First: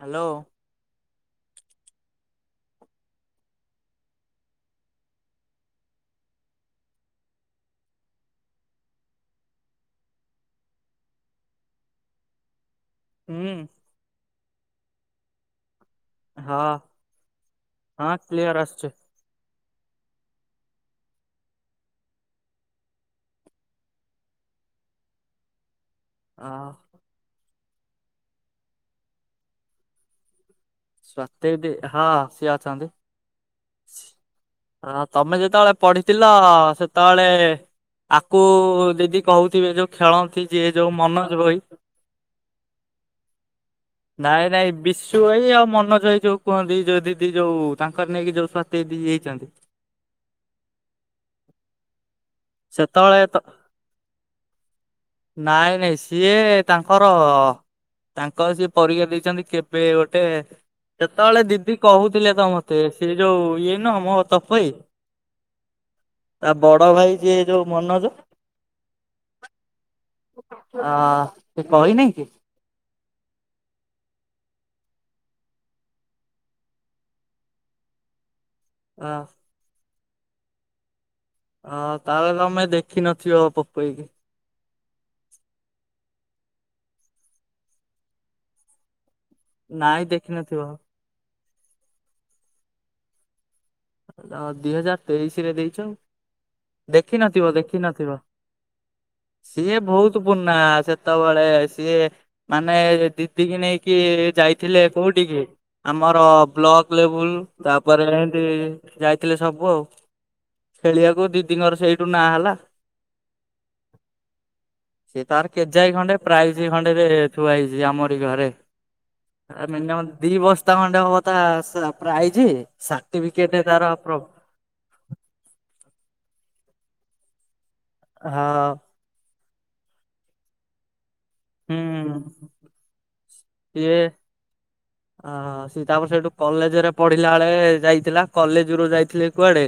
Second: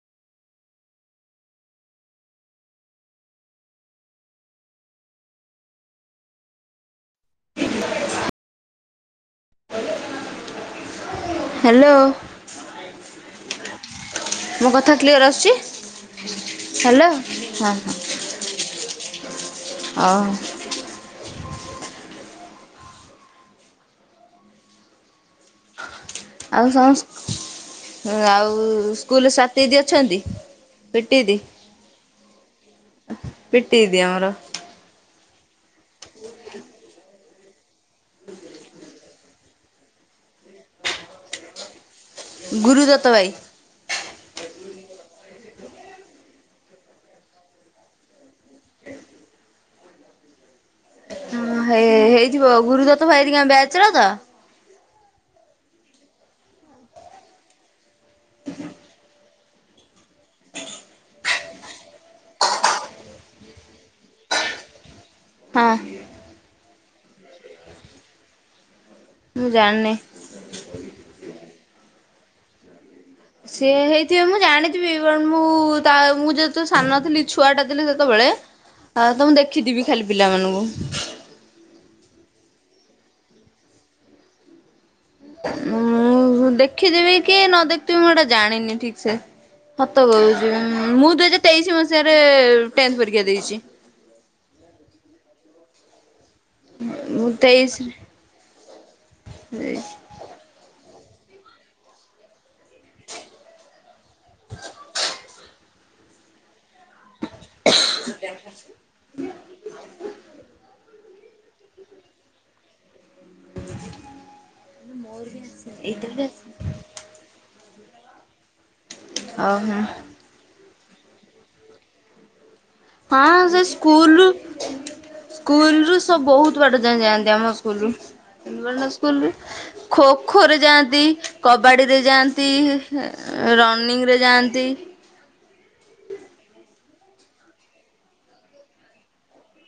Hello! [inaudible] Hello! ହୁଁ। ମୋ କଥା କ୍ଳିଅର ଆସୁଚି? ହଁ ହାଲୋ! ହଁ ହଁ କ୍ଲିୟର ଆସୁଛି। ଅହ ଅ ଆଉଁସ ଆଉଁସ, ଆଉ ସ୍କୁଲରେ ସ୍ଵାତୀ ଦିଦି ଅଛନ୍ତି? ସ୍ୱାତୀ ଦିଦି ହଁ ସିଏ ଅଛନ୍ତି। ପିଟି ଦିଦି ଆମର ହଁ, ତମେ ଯେତେବଳେ ପଢିଥିଲ, ସେତଳେ ଆକୁ ଦିଦି କହୁଥିବେ, ଯୋଉ ଖେଳନ୍ତି ଯିଏ ଯୋଉ ମନୋଜ ଭୋଇ। ଗୁରୁଦତ୍ତ ଭାଇ। ନାଇଁ ନାଇଁ ବିଶୁ ଏଇ ଅମ୍ ମନୋଜ ଭାଇ ଯୋଉ କୁହନ୍ତି। ଯୋଉ ଦିଦି ଯୋଉ ତାଙ୍କର ନେଇକି ଯୋଉ ସ୍ଵାତୀ ଦିଦି ଇଏ ହେଇଛନ୍ତି! ଉଁ ହେ-ହେଇଥିବ ଗୁରୁଦତ୍ତ ସେତେବେଳେ ତ ଭାଇହେରିକାଙ୍କ ବ୍ୟାଚର ତ? ନାଇଁ ନାଇଁ ସିଏ ତାଙ୍କର -ଅ ତାଙ୍କ ସିଏ ପରୀକ୍ଷା ଦେଇଚନ୍ତି, କେବେ ଗୋଟେ? ସେତବେଳେ ଦିଦି କହୁଥିଲେ ତ ମତେ, ସେ ଯୋଉ ଇଏ ନୁହଁ। ମୋହ ତପ୍ ଭାଇ ହଁ ତା ବଡ ଭାଇ ହେ ଯୋଉ ମନୋଜ ମୁଁ ଜାଣିନି ଆ ସେ କହିନେଇ କି? ସିଏ ହେଇଥିବେ ମୁଁ ଜାଣିଥିବି ବଟ ମୁଁ ତା ମୁଁ ଯେହେତୁ ସାନ ଥିଲି ଛୁଆ ଟା ଥିଲି ସେତବେଳେ ଆଉ ଅ ତ ମୁଁ ଦେଖିଥିବି ଖାଲି ପିଲାମାନଙ୍କୁ। ହଁ ତାହେଲେ ତମେ ଦେଖିନଥିବ ପପୁ ଭାଇକି। ମୁଁ ଦେଖିଥିବି କି ନ ଦେଖଥିବି ମୁଁ ଏଇଟା ଜାଣିନି ଠିକସେ। ନାଇଁ ସତ କହୁଚି, ଦେଖିନଥିବ ଉମ୍ ମୁଁ ଦୁଇ ହଜାର ତେଇଶି ମସିହାରେ ଟେନଥ ପରୀକ୍ଷା ଦେଇଛି। ତ ଦି ହଜାର ତେଇଶିରେ ଦେଇଚ? ମୁଁ ଦେଖିନଥିବ ତେଇଶି ଦେଖିନଥିବ ରେ ସିଏ ବହୁତ ପୁରୁଣା। ସେ ସେତବେଳେ ସିଏ ମାନେ ଦିଦି କି ନେଇକି ଯାଇଥିଲେ କୋଉଠିିକି ଆମର ବ୍ଲକ ଲେବୁଲ ତାପରେ ଏନ୍ତି ଯାଇଥିଲେ ସବୁ ଆଉ। ଖେଳିଆକୁ ଦିଦିଙ୍କର ସେଇଠୁ ନାଁ ହେଲା। ସେ ତାର କେଜାଇ ଖଣ୍ଡେ ପ୍ରାଇଜ ଖଣ୍ଡେରେ ଥୁଆ ହେଇ ଚି ଆମରି ଘରେ। ଓହୋ ମିନିମମ୍ ଦି ବସ୍ ସ୍ତା ଖଣ୍ଡେ ହବ ତା ପ୍ରାଇଜି, ସାଟିଫି ନାଇଁ ସେ ସ୍କୁୂଲରୁ ସ୍କୁଲରୁ ସବୁ ବହୁତ ବାଟ ଯାଏଁ ଯାଆନ୍ତି ଆମ ସ୍କୁଲୁରୁ, ହଁ ଗୋରଡ ସ୍କୁଲରୁ ଖୋ ଖୋ ରେ ଯାଆନ୍ତି କବାଡ଼ିରେ ହୁଁ ଯାଆନ୍ତି, ରନିଂ ରେ ଯାଆନ୍ତି ଓ ସିଏ ତାପରେ ସେଇଠୁ କଲେଜ ରେ ପଢିଲା ବେଳେ ଯାଇଥିଲା। କଲେଜରୁ ଯାଇଥିଲେ କୁଆଡେ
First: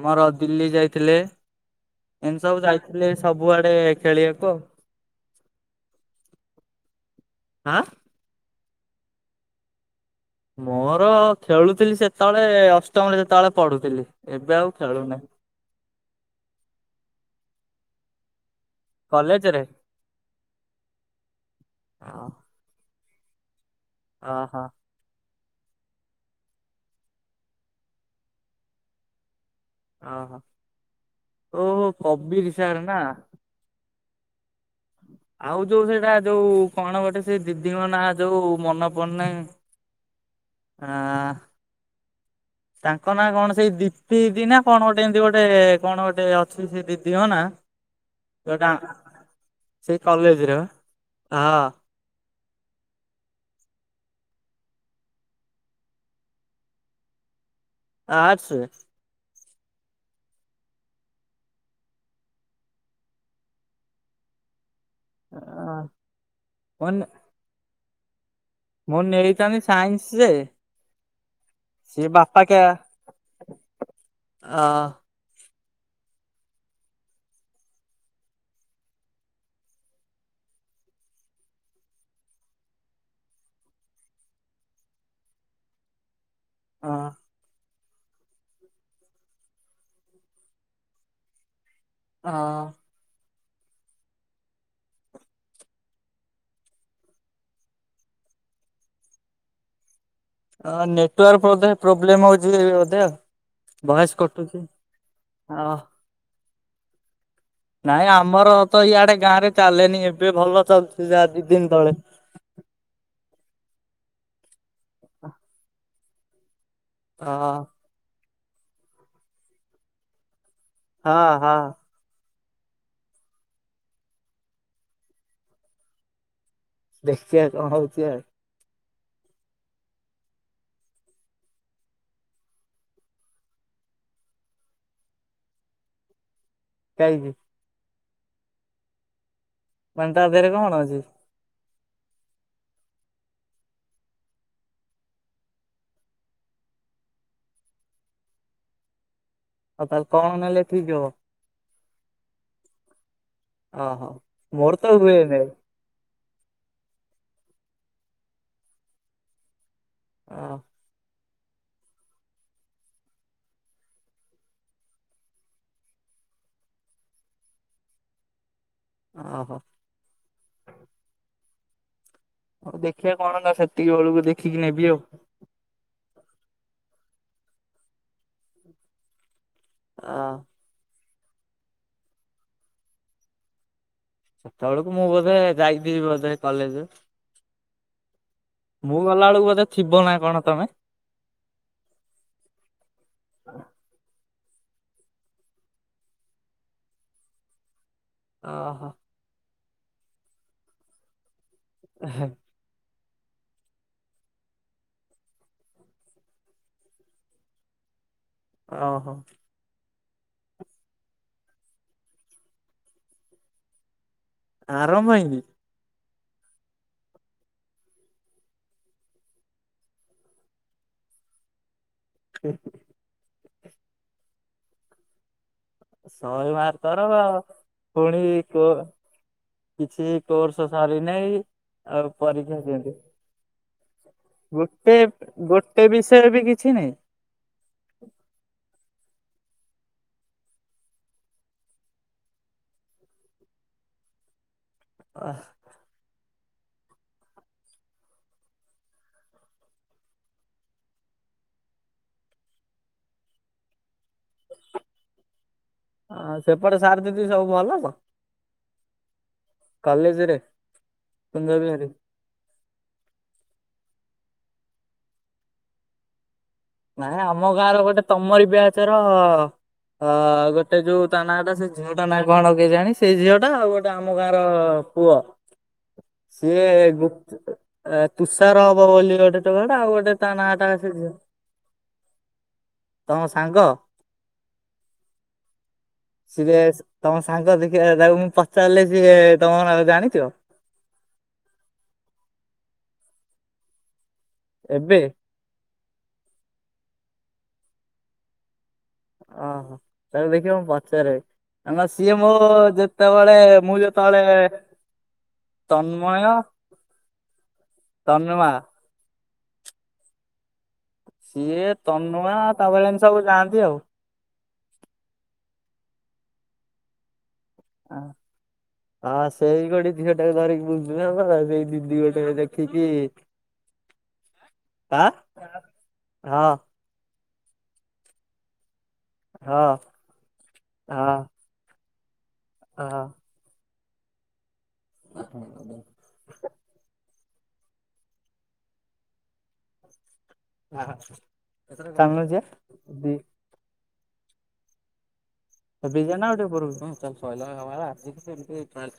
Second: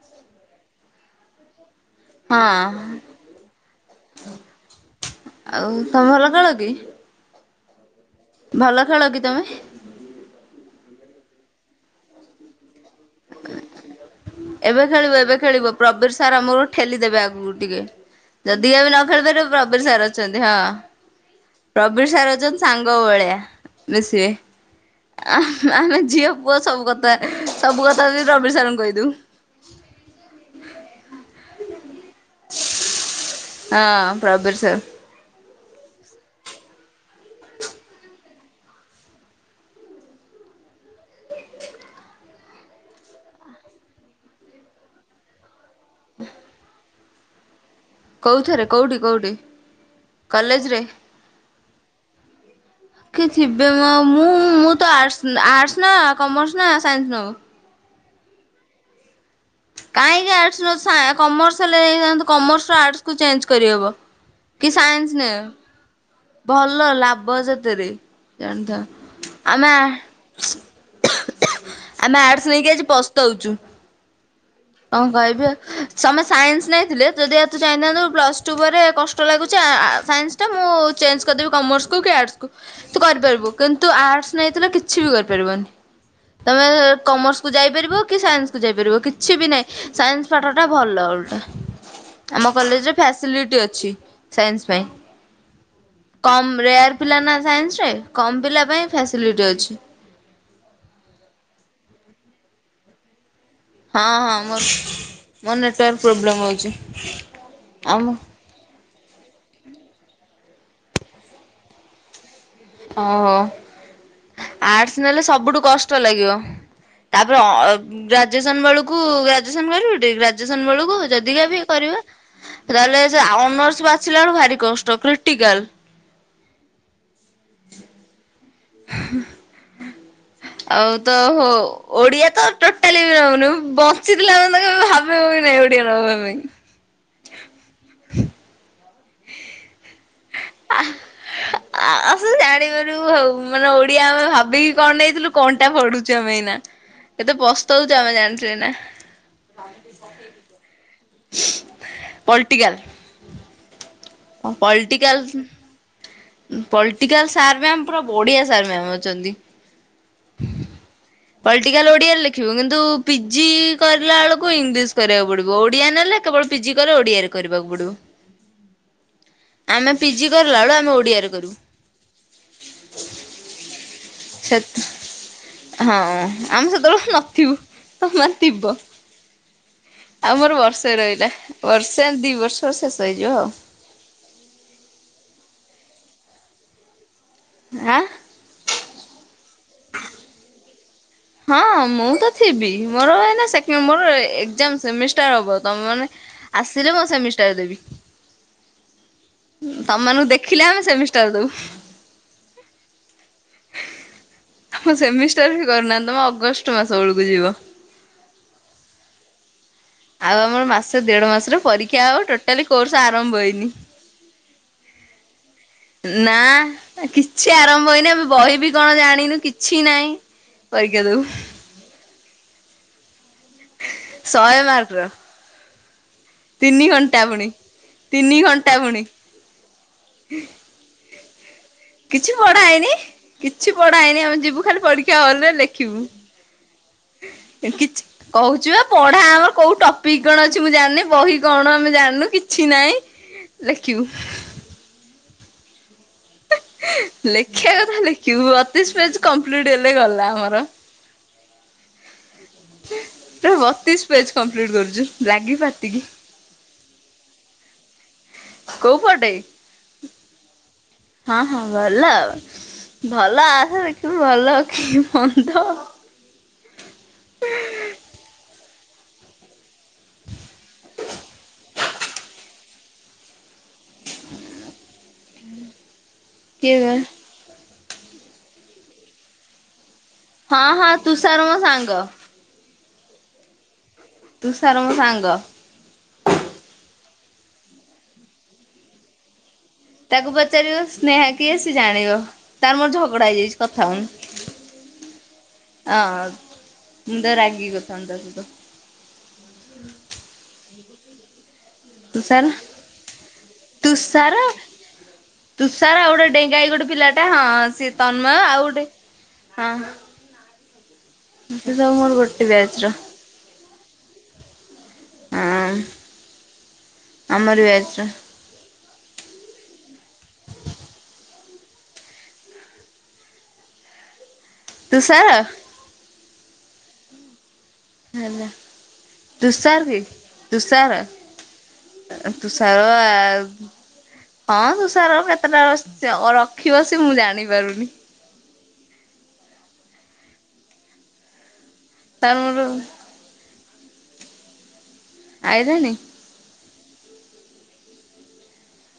ଆମର ଦିଲ୍ଲୀ ଯାଇଥିଲେ ଏମତି ସବୁ ହଁ ଯାଇଥିଲେ ସବୁଆଡେ ଖେଳିବାକୁ ଆଉ। ଆଉ ତମ ଖେଳ କି? ଆଁ? ଭଲ ଖେଳ କି ତମେ? ମୋର ଖେଳୁଥିଲି ସେତବେଳେ ଅସ୍ ଷ୍ଟମରେ ଯେତେବେଳେ ପଢ଼ୁଥିଲି। ଏବେ ଆଉ ଖେଳିବ ଖେଳୁନାହିଁ। ଏବେ ଖେଳିବ ପ୍ରବୀର ସାର୍ ଆମକୁ ଠେଲି ଦେବେ ଆଗକୁ ଟିକେ। ଯଦି ବି ଏବେ ନ ଖେଳିପାରିବ କଲେଜରେ ପ୍ରବୀର ସାର୍ ଅଛନ୍ତି। ହଁ। ପ୍ରବୀର ସାର୍ ଅଛନ୍ତି ସାଙ୍ଗ ଭଳିଆ ଅ ହଁ। ଆ ଆମେ ଝିଅ ପୁଅ ସବୁ କଥା, ସବୁ କଥା ରବି ସାରଙ୍କୁ କହିଦଉ। ଅହୋ ଓହୋ ପବିର୍ ସାର ନା। ହଁ ପ୍ରବୀର୍ ସାର୍। ଆଉ ଯୋଉ ସେଇଟା ଯୋଉ କଣ ଗୋଟେ ସେ ଦିଦିଙ୍କ ନା ଯୋଉ ମନେ ପଡ଼ୁନାଇଁ ଆ ତାଙ୍କ ନାଁ କଣ ସେଇ ଦିପି ଦିଦି ନା କଣ ଗୋଟେ ଏମତି ଗୋଟେ କଣ ଗୋଟେ ଅଛି ସେ ଦିଦିଙ୍କ ନାଁ କୋଉଥିରେ ଝିଅଟା କୋଉଠି କୋଉଠି ସେଇ କଲେଜରେ ବା ହଁ। କିଏ ଥିବେ? ମୁଁ-ମୁଁ ତ ଆର୍ଟ୍ସ ଆର୍ଟ୍ସ ନା କମର୍ସ ନା ସାଇନ୍ସ ନୁହଁ। ଆର୍ଟ୍ସ। କାହିଁକି ଆର୍ଟ୍ସ୍ ନଉଚୁ, ସା କମର୍ସ ହେଲେ ନେଇଥାନ୍ତୁ କମର୍ସରେ ଆର୍ଟ୍ସ କୁ ଚେଞ୍ଜ କରିହବ। କି ସାଇନ୍ସ ନେ, ଭଲ ମୁଁ ଲାଭ ସେଥିରେ। ଜାଣିଥାଅ। ମୁଁ ନେଇଥାନ୍ତି ଆମେ ସାଇନ୍ସ ଯେ ସିଏ ଆମେ ବାପା ଆର୍ଟସ କା ନେଇକି ଆଜି ପସ୍ତଉଚୁ। ଅ କଣ କହିବି ଆଉ? ତମେ ସାଇନ୍ସ ନେଇଥିଲେ ଯଦି ବା ତୁ ଚାହିଁଥାନ୍ତୁ, ପ୍ଲସ୍ ଟୁ ପରେ କଷ୍ଟ ଲାଗୁଚି ଆ-ଆ ସାଇନ୍ସ ଟା ମୁଁ ମୁଁ ଚେଞ୍ଜ କରିଦେବି କମର୍ସକୁୁ କି ଆର୍ଟସକୁୁ ତୁ କରିପାରିବୁ କିନ୍ତୁ ଆର୍ଟସ ନେଇଥିଲେ କିଛି ବି କରିପାରିବନି। ହ ତମେ କମର୍ସକୁୁ ଯାଇପାରିବ, କି ସାଇନ୍ସକୁୁ ଯାଇପାରିବ କି କିଛି ବି ନାଇଁ ସାଇନ୍ସ ପାଠଟା ଭଲ ଓଲଟା। ଅ ଆମ କଲେଜରେ ଫ୍ୟାସ୍ ଫ୍ୟାସିଲିଟି ଅଛି ସାଇନ୍ସ ପାଇଁ। କମ୍ ରେୟାର୍ ପିଲା ନା ସାଇନ୍ସ ରେ କମ୍ ପିଲା ପାଇଁ ଫ୍ୟସିଲିଟ୍ ଅଛି। ଅଁ ନେଟୱାର୍କ ବଧେ ପ୍ରୋବ୍ଲେମ ହଉଛିି ବଧେ ଆଉ ହଁ ଭଏସ ହଁ କଟୁଛି ମୋର ମୋର ଅ ନେଟୱାର୍କ ପ୍ରୋବ୍ଲେମ୍ ହୋଉଛି। ନାଇଁ ଆମର ତ ଇଆଡେ ଗାଁ ରେ ଚାଲେନି ଏବେ ଭଲ ଚାଲଛି ଯାହା ଦି ଦିନ୍ ତଳେ। ଓ ହୋ ଆର୍ଟସ ନେଲେ ସବୁଠୁ କଷ୍ଟ ଲାଗିବ। ତାପରେ ଅ ଗ୍ରାଜୁଏସନ ବେଳକୁ ଗ୍ରାଜୁଏସନ କରିବ ଟି? ଗାଜୁସନ ବେଳକୁ ହଁ ଯଦିକା ହଁ ବି କରିବା। ତାହେଲେ ସେ ଅନର୍ସ ବାଛିଲା ବେଳ କୁ ଭାରି କଷ୍ଟ କ୍ରିଟିକାଲ। ଦେଖିଆ କଣ ହଉଛି ଆଉ। [unintelligible] ଆଉ ତ ହ ଓଡିଆ ତ ଟୋଟାଲି ବି ରହୁନି ବଞ୍ଚିଥିଲା ଆ ତା ଭାବୁ ଏଉଠ ଓଡ଼ିଆ ନେବା ପାଇଁ। କାହିଁକି? ଖି ମାନେ ଟା ଦେହରେ କଣ ଅଛି? ଆମେ ଆସୁ ଜାଣିବାରୁ ହଉ ମାନେ ଓଡିଆ ଆମେ ଭାବିକି କଣ ନେଇଥିଲୁ କଣଟା ପଢୁଛୁ ଆମେ ଏଇନା। ଏତେ ପସ୍ତହଉଛୁ ଆମେ ଜାଣିଛୁ ଏନା। ଆଉ ତାହେଲେ କଣ ନେଲେ ଠିକ ହବ। ପଲିଟିକାଲ୍। ଓହୋ ମୋର ତ ହୁଏନାଇ ପ୍ଳଟିକାଲ ସାର ମାମା ପୁର ବଢୀଆ ସାର ମା ଅଛନ୍ତି। ହଁ। ପଲିଟିକାଲ ଓଡିଆରେ ଲେଖିବ କିନ୍ତୁ ପିଜି କରିଲା ବେଳକୁ ଇଂଲିଶ କରିବାକୁ ପଡିବ ଓଡିଆ ନେଲେ କେବଳ ପିଜି କଲେ ଓଡିଆରେ କରିବାକୁ ପଡିବ। ଓହୋ ଆମେ ପିଜି କଲାବେଳୁ ଆମେ ଓଡିଆରେ କରୁ। ଆଉ ଦେଖିବା କଣ ତ ସେତିକି ବେଳକୁ ଦେଖିକି ନେବି ଆଉ। ଆ ଆମେ ସେତେବେଳେକୁ ନଥିବୁ ତମେ ଥିବ। ଅ ଆଉ ମୋର ବର୍ଷେ ରହିଲା ବର୍ଷେ ଦିଇ ବର୍ଷ ଶେଷ ହେଇଯିବ ଆଉ। ସେତେବେଳକୁ ମୁଁ ବୋଧେ ଯାଇଥି ବୋଧେ କଲେଜ ହାଁ। ମୁଁ ଗଲା ବେଳକୁ ବୋଧେ ଥିବ ନାଆଁ କଣ ତମେ? ହଁ ମୁଁ ତ ଥିବି ମୋର ଏବେ ସେକେଣ୍ଡ ମୋର ଯାମ ସେମିଷ୍ଟାର ହବ ତମ ମାନେ ଆସିଲେ ମୁଁ ସେମିଷ୍ଟାର ଦେବି। ଓ ହୋ। ତମଙ୍କୁ ଦେଖିଲେ ଆମେ ସେମିଷ୍ଟର ଦବୁ। ହେ ଆମ ସେମିଷ୍ଟାର ବି କରୁନାହାନ୍ତି ତମେ ଅଗଷ୍ଟ ମାସ ବେଳକୁ ଯିବ। ଓ ହୋ। ଆଉ ଆମର ମାସ ଦେଢ ମାସରେ ପରୀକ୍ଷା ହବ ଆଉ ଟୋଟାଲି କୋର୍ସ ଆରମ୍ଭ ହେଇନି। ଆରମ୍ଭ ହେଇନି? ନା କିଛି ଆରମ୍ଭ ହୋଇଇନି ଏମେ ବହି ବି କଣ ଜାଣିନୁ କିଛି ନହିଁ। ପରୀକ୍ଷା ଦବୁ। ହୁ ହୁ। ଶହେ ମାକ୍ରର। ଶହେ ମାକ୍ର ପୁଣି ତିନି କୋ ଘଣ୍ଟା ପୁଣି କିଛି କୋର୍ସ ସରିନାହିଁ। ଆଉ କିଛି ପରୀକ୍ଷା ପଢ଼ା ଦିଅନ୍ତି। ହେଇନି କିଛି ପଢାହେଇନି ଆମେ ଯିବୁ ଖାଲି ଗୋଟେ ପରୀକ୍ଷା ହଲରେ ଗୋଟେ ଲେଖିବୁ। ବିଷୟ ବି କିଛି ନାହିଁ। କିଛି କହୁଛିବା। ପଢା ଆମର କୋଉ ଟପିକି କଣ ଅଛି ମୁଁ ଜାଣିନି ବହି କଣ ଆମେ ଜାଣିନୁ କିଛି ନାହିଁ। ଲେଖିବୁ। ହଁ। ଲେଖିବା କଥା ଲେଖିବୁ ବତିଶି ପେଜେ୍ କଂପ୍ଲିଟ୍ ହେଲେ ଗଲା ଆମର। [inaudible] ବତିଶ ପେଜ କମ୍ପ୍ଲିଟ କରୁଚୁ ଲାଗିପାତି। ହଁ ସେପଟେ ସାର ଦିଦି ସବୁ ଭଲତ? କୋଉ ପଟେ? ହଁ ହଁ କୁଞ୍ଜବିହାରୀ? ଭଲ ଆଉ ଭଲ ଆସେ ଭଲ କି ମନ୍ଦ? ନାଇଁ ଆମ ଗାଁର ଗୋଟେ ତମରି ବିଆଚର ଅ ଗୋଟେ ଗୋଟେ ଯୋଉ ତା ନାଁଟା ସେ ଝିଅଟା ନାଁ କଣ କେଜାଣି ସେଇ ଝିଅ ଟା ଆଉ ଗୋଟେ ଆମ ଗାଁର ପୁଅ ସିଏ କିଏ ବେ ଗୁତେ ଅ ତୁଷାର ହବ ବୋଲି ଗୋଟେ ତଡାଟା ଆଉ ଗୋଟେ ତା ହଁ ନାଁଟା ହଁ ସେ ଝିଅ ତୁସାର ମଁ ସାଙ୍ଗ। ତମ ସାଙ୍ଗ? ତୁସାର ମୋ ସାଙ୍ଗ। ସିଏ ତମ ସାଙ୍ଗ ଦେଖିବା ତାକୁ ମୁଁ ପଚାରିଲେ ସିଏ ତମ ନାଁ ଜାଣିଥିବ? ତାକୁ ପଚାରିବ ସ୍ନେହା କି ଆସି ଜାଣିବ ତାର ମୋର ଝଗଡା ହେଇଯାଇଛି କଥା ହଉନି। ଏବେ? ହଁ ମୁଁ ତା ରାଗିକି କଥା ହଉନି ତା ସହିତ। ଓୋ ହୋ ତାକୁ ଦେଖିବା ମୁଁ ପଚାରେ? ହେ ସିଏ ହୋ ତୁଷାର ଯେତେବେଳେ ମୁଁ ଯେତେବେଳେ ତୁଷାର ତୁଷାର ଆଉ ତନ୍ମୟ ଗୋଟେ ଡେଙ୍ଗାଇ ଗୋଟେ ପିଲାଟା ହଁ ସେ ତନ୍ମୟ ତନ୍ମା ଆଉ ଗୋଟେ ହଁ। ସିଏ ସେ ସବୁ ମୋର ତନୁଆ ଗୋଟେ ତା ବ୍ୟାଚ୍ ର ବଲାନୀ ସବୁ ଯାଆନ୍ତି ଆଉ। ହଁ ଆମରି ବେଚ୍ ର ହଁ ସେଇ ଗୋଟେ ଝିଅଟାକୁ ଧରିକି ବୁଲୁଥିଲି ସେଇ ଦିଦି ଗୋଟେ ଦେଖିକି [inaudible] ଆଁ ତୁସାର? ହଁ। ହେଲା ହଁ ତୁସାର କି ତୁଷାର? ହଁ ତୁ ସାର ହଁ। ଆଉ ହଁ ତୁଷାର କେତେଟା ର ରଖିବ ସ ମୁଁ ଜାଣ ଆଣିପାରୁନି? ଅ ହ ଏଥର ଚାଲୁନ ତାର ମୋର ଯିବା? ଏ ଆଇଲାଣି ବି ଟେ ନା ଆଉ ଟିକେ ପରେ, ହଁ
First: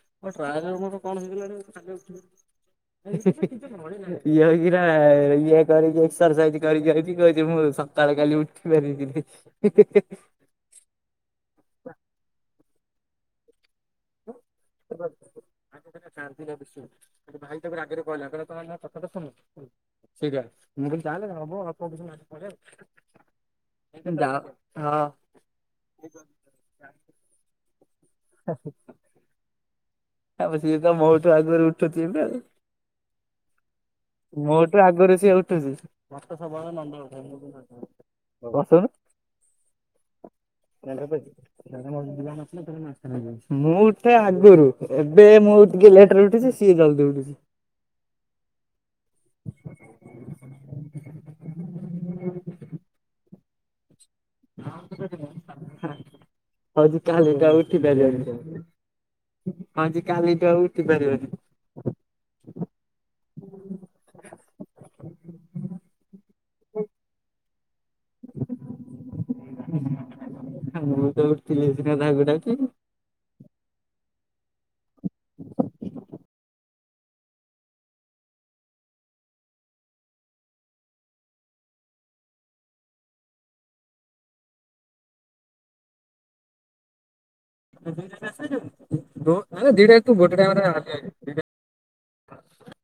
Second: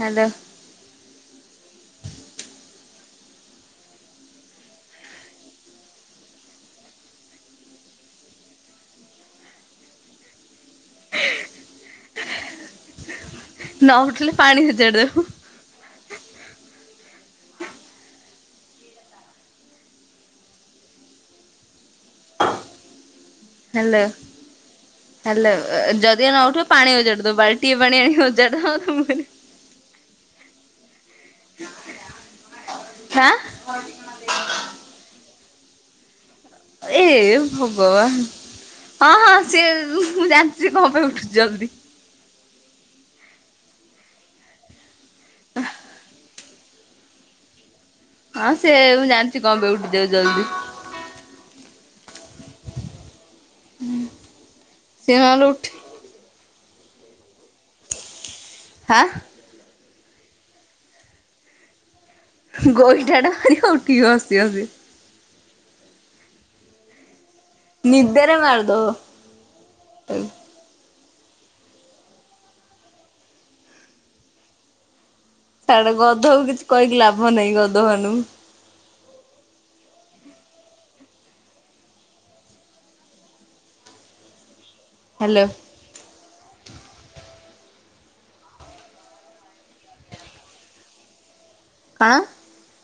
ହ୍ୟାଲୋ ଚାଲ୍ ସଇଲା [unintelligible] କଣ ହେଇଥିଲା ରେ ଚାଲି [unintelligible] ଇଏ ଏଇ କିରା ଇଏ କରିକି ଏକସ୍ସାଇଜ କରି କରିକି କହୁଚି ମୁଁ ସକାଳେ କାଲି ଉଠି ପାରିବିକି ନାଇଁ? [inaudible] [inaudible] ନ ଉଠିଲେ ପାଣି ସଜାଡି ଦବ। ଶାନ୍ତି ଲାଗୁଛି। ଭାଇ ତାଙ୍କରେ ରାଗରେ କହିଲା କହିଲ କହିଲ କଥା ଶୁଣ ସେଇଟା ମୁଁ କି ତାହଲେ ହବ ହବ ଆଉ। ତାପରେ [unintelligible] ହେଲୋ ହେଲୋ ଯଦିଓ ନ ଉଠିବ ପାଣିଅଜାଡି ଦେବୁ ବାଲଟିଏ ପାଣି ଆଣ ଣି ଅଜାଡ଼ି ଦବ ତା ମୁହଁରେ ଆବେ ସେ ତ ମୋଠୁ ଆଗରେ ଉଠୁଚି ନା? ହାଁ ମୋଠୁ ଆଗରୁ ସେ ଉଠୁଚି। ଏ ହବ ହଁ ହଁ ସିଏ ମୁଁ ଜାଣି ମୁଁ ଉଠେ ଆଗରୁ। ଏବେ ମୁଁ ଟିକେ ଲେଟରେ ଉଠୁଛି ସିଏ ଜଲ୍ଦି ଉଠୁଛି। ହଁ ସେ ମୁଁ ଜାଣିଛି କଣ କଉଠି ଉଠି ଯାଉଛୁ ଜଲଦି। [unintelligible] ଉଁ। ହା କହୁଚି ତାହେଲେ ଏକା ଉଠି ପାରିବନି କେମ ହା। ହଁ ଯେ କାଲି ତ ଉଠି ପାରିବନି। ଗୋଇଠା ଟା ମାରିବ ଉଠିବ ହସି ହସି। ନିଦରେ ମାରିଦେବ ତାକୁ। ନିଜେ ଉଠିଥିଲେ ସିନା ତାକୁ ଡାକିବି। ଛାଡ଼ ଗଧକୁ କିଛି କହିକି ଲାଭ ନାହିଁ ଗଧ ମାନଙ୍କୁ। ହାଲୋ। ଦୋ ନାଇ ରେ ଦିଟା ତୁ ଗୋଟେ ଟାଇମ୍ ରେ ହାଲିଆ ହେଇଯିବୁ ଦି କଣ?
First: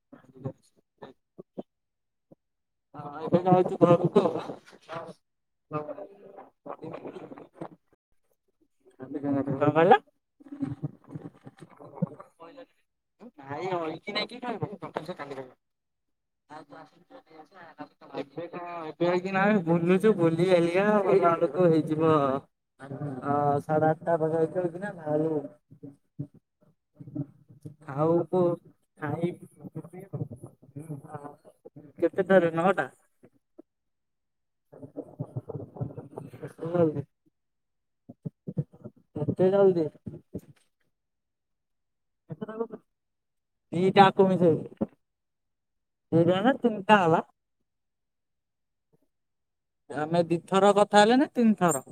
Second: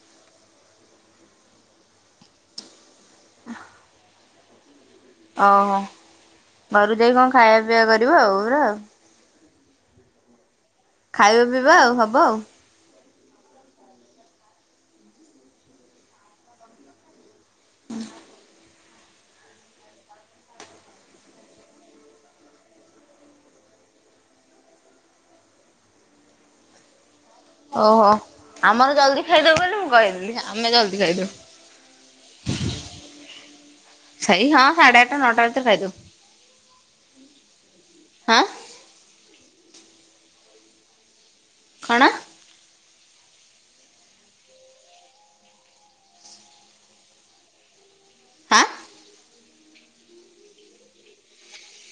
ହ ହଁ ଏବେ ଯାଉଛୁ ଘର କୁ ଆଁ। ଓହୋ ଘରୁ ଯାଇ କଣ ଖାଇବା ପିଇବା କରିବ ଆଉ ପୁରା। କଣ କହିଲ? ଖାଇବା ପିଇବା ଆଉ ହବ ଆଉ। ନାଇଁ ଅଇକିନା କିଏ ଖାଇବ ଆଉ କହ। ଏବେ କଣ ଏ କେଇ କି ନା ରେ ବୁଲୁଚୁ ବୁଲି ବାଲିକା [inaudible] ଘର କୁ ହେଇଯିବ। ଅ ସାଢ଼େ ଆଠଟା ପାଖା ପାଖି ଅଇକିନା ବାହାରିଲୁ। ଓହୋ ଖାଉକୁ ଆମର ଜଲଦି ଖାଇ ଖାଇଦଉ ବୋଲି ମୁଁ କହିଲି ଆମେ ଜଲଦି ଖାଇଦଉ। କେତେଟାରେ ନଅଟା। ସେଇ ହଁ ସାଢେ ଆଠଟା ନଅଟା ଭିତରେ ଖାଇଦଉ। ହାଁ। ଏତେ ଜଲଦି। କଣ? ଦି ଟା ଆକୁ ମିଶେଇବୁ। ଦି ଟା ନା ତିନି ଟା ହେଲା। ହା। ଆମେ ଦିଥର କଥା ହେଲେ ନା ତିନି ଥର।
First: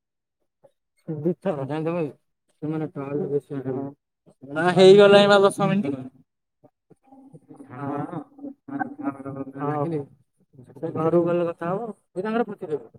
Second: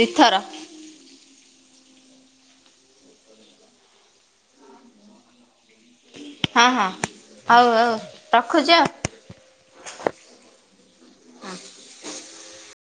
ଦି ଥର। ଆ ହେଇଗଲାଣି ବା ଦ ହଁ ହଁ ହଉ ହଉ ରଖୁଚି ଆଉ। ହଁ ହଉ ସେ ଘରକୁ ଭଲ କଥା ହବ।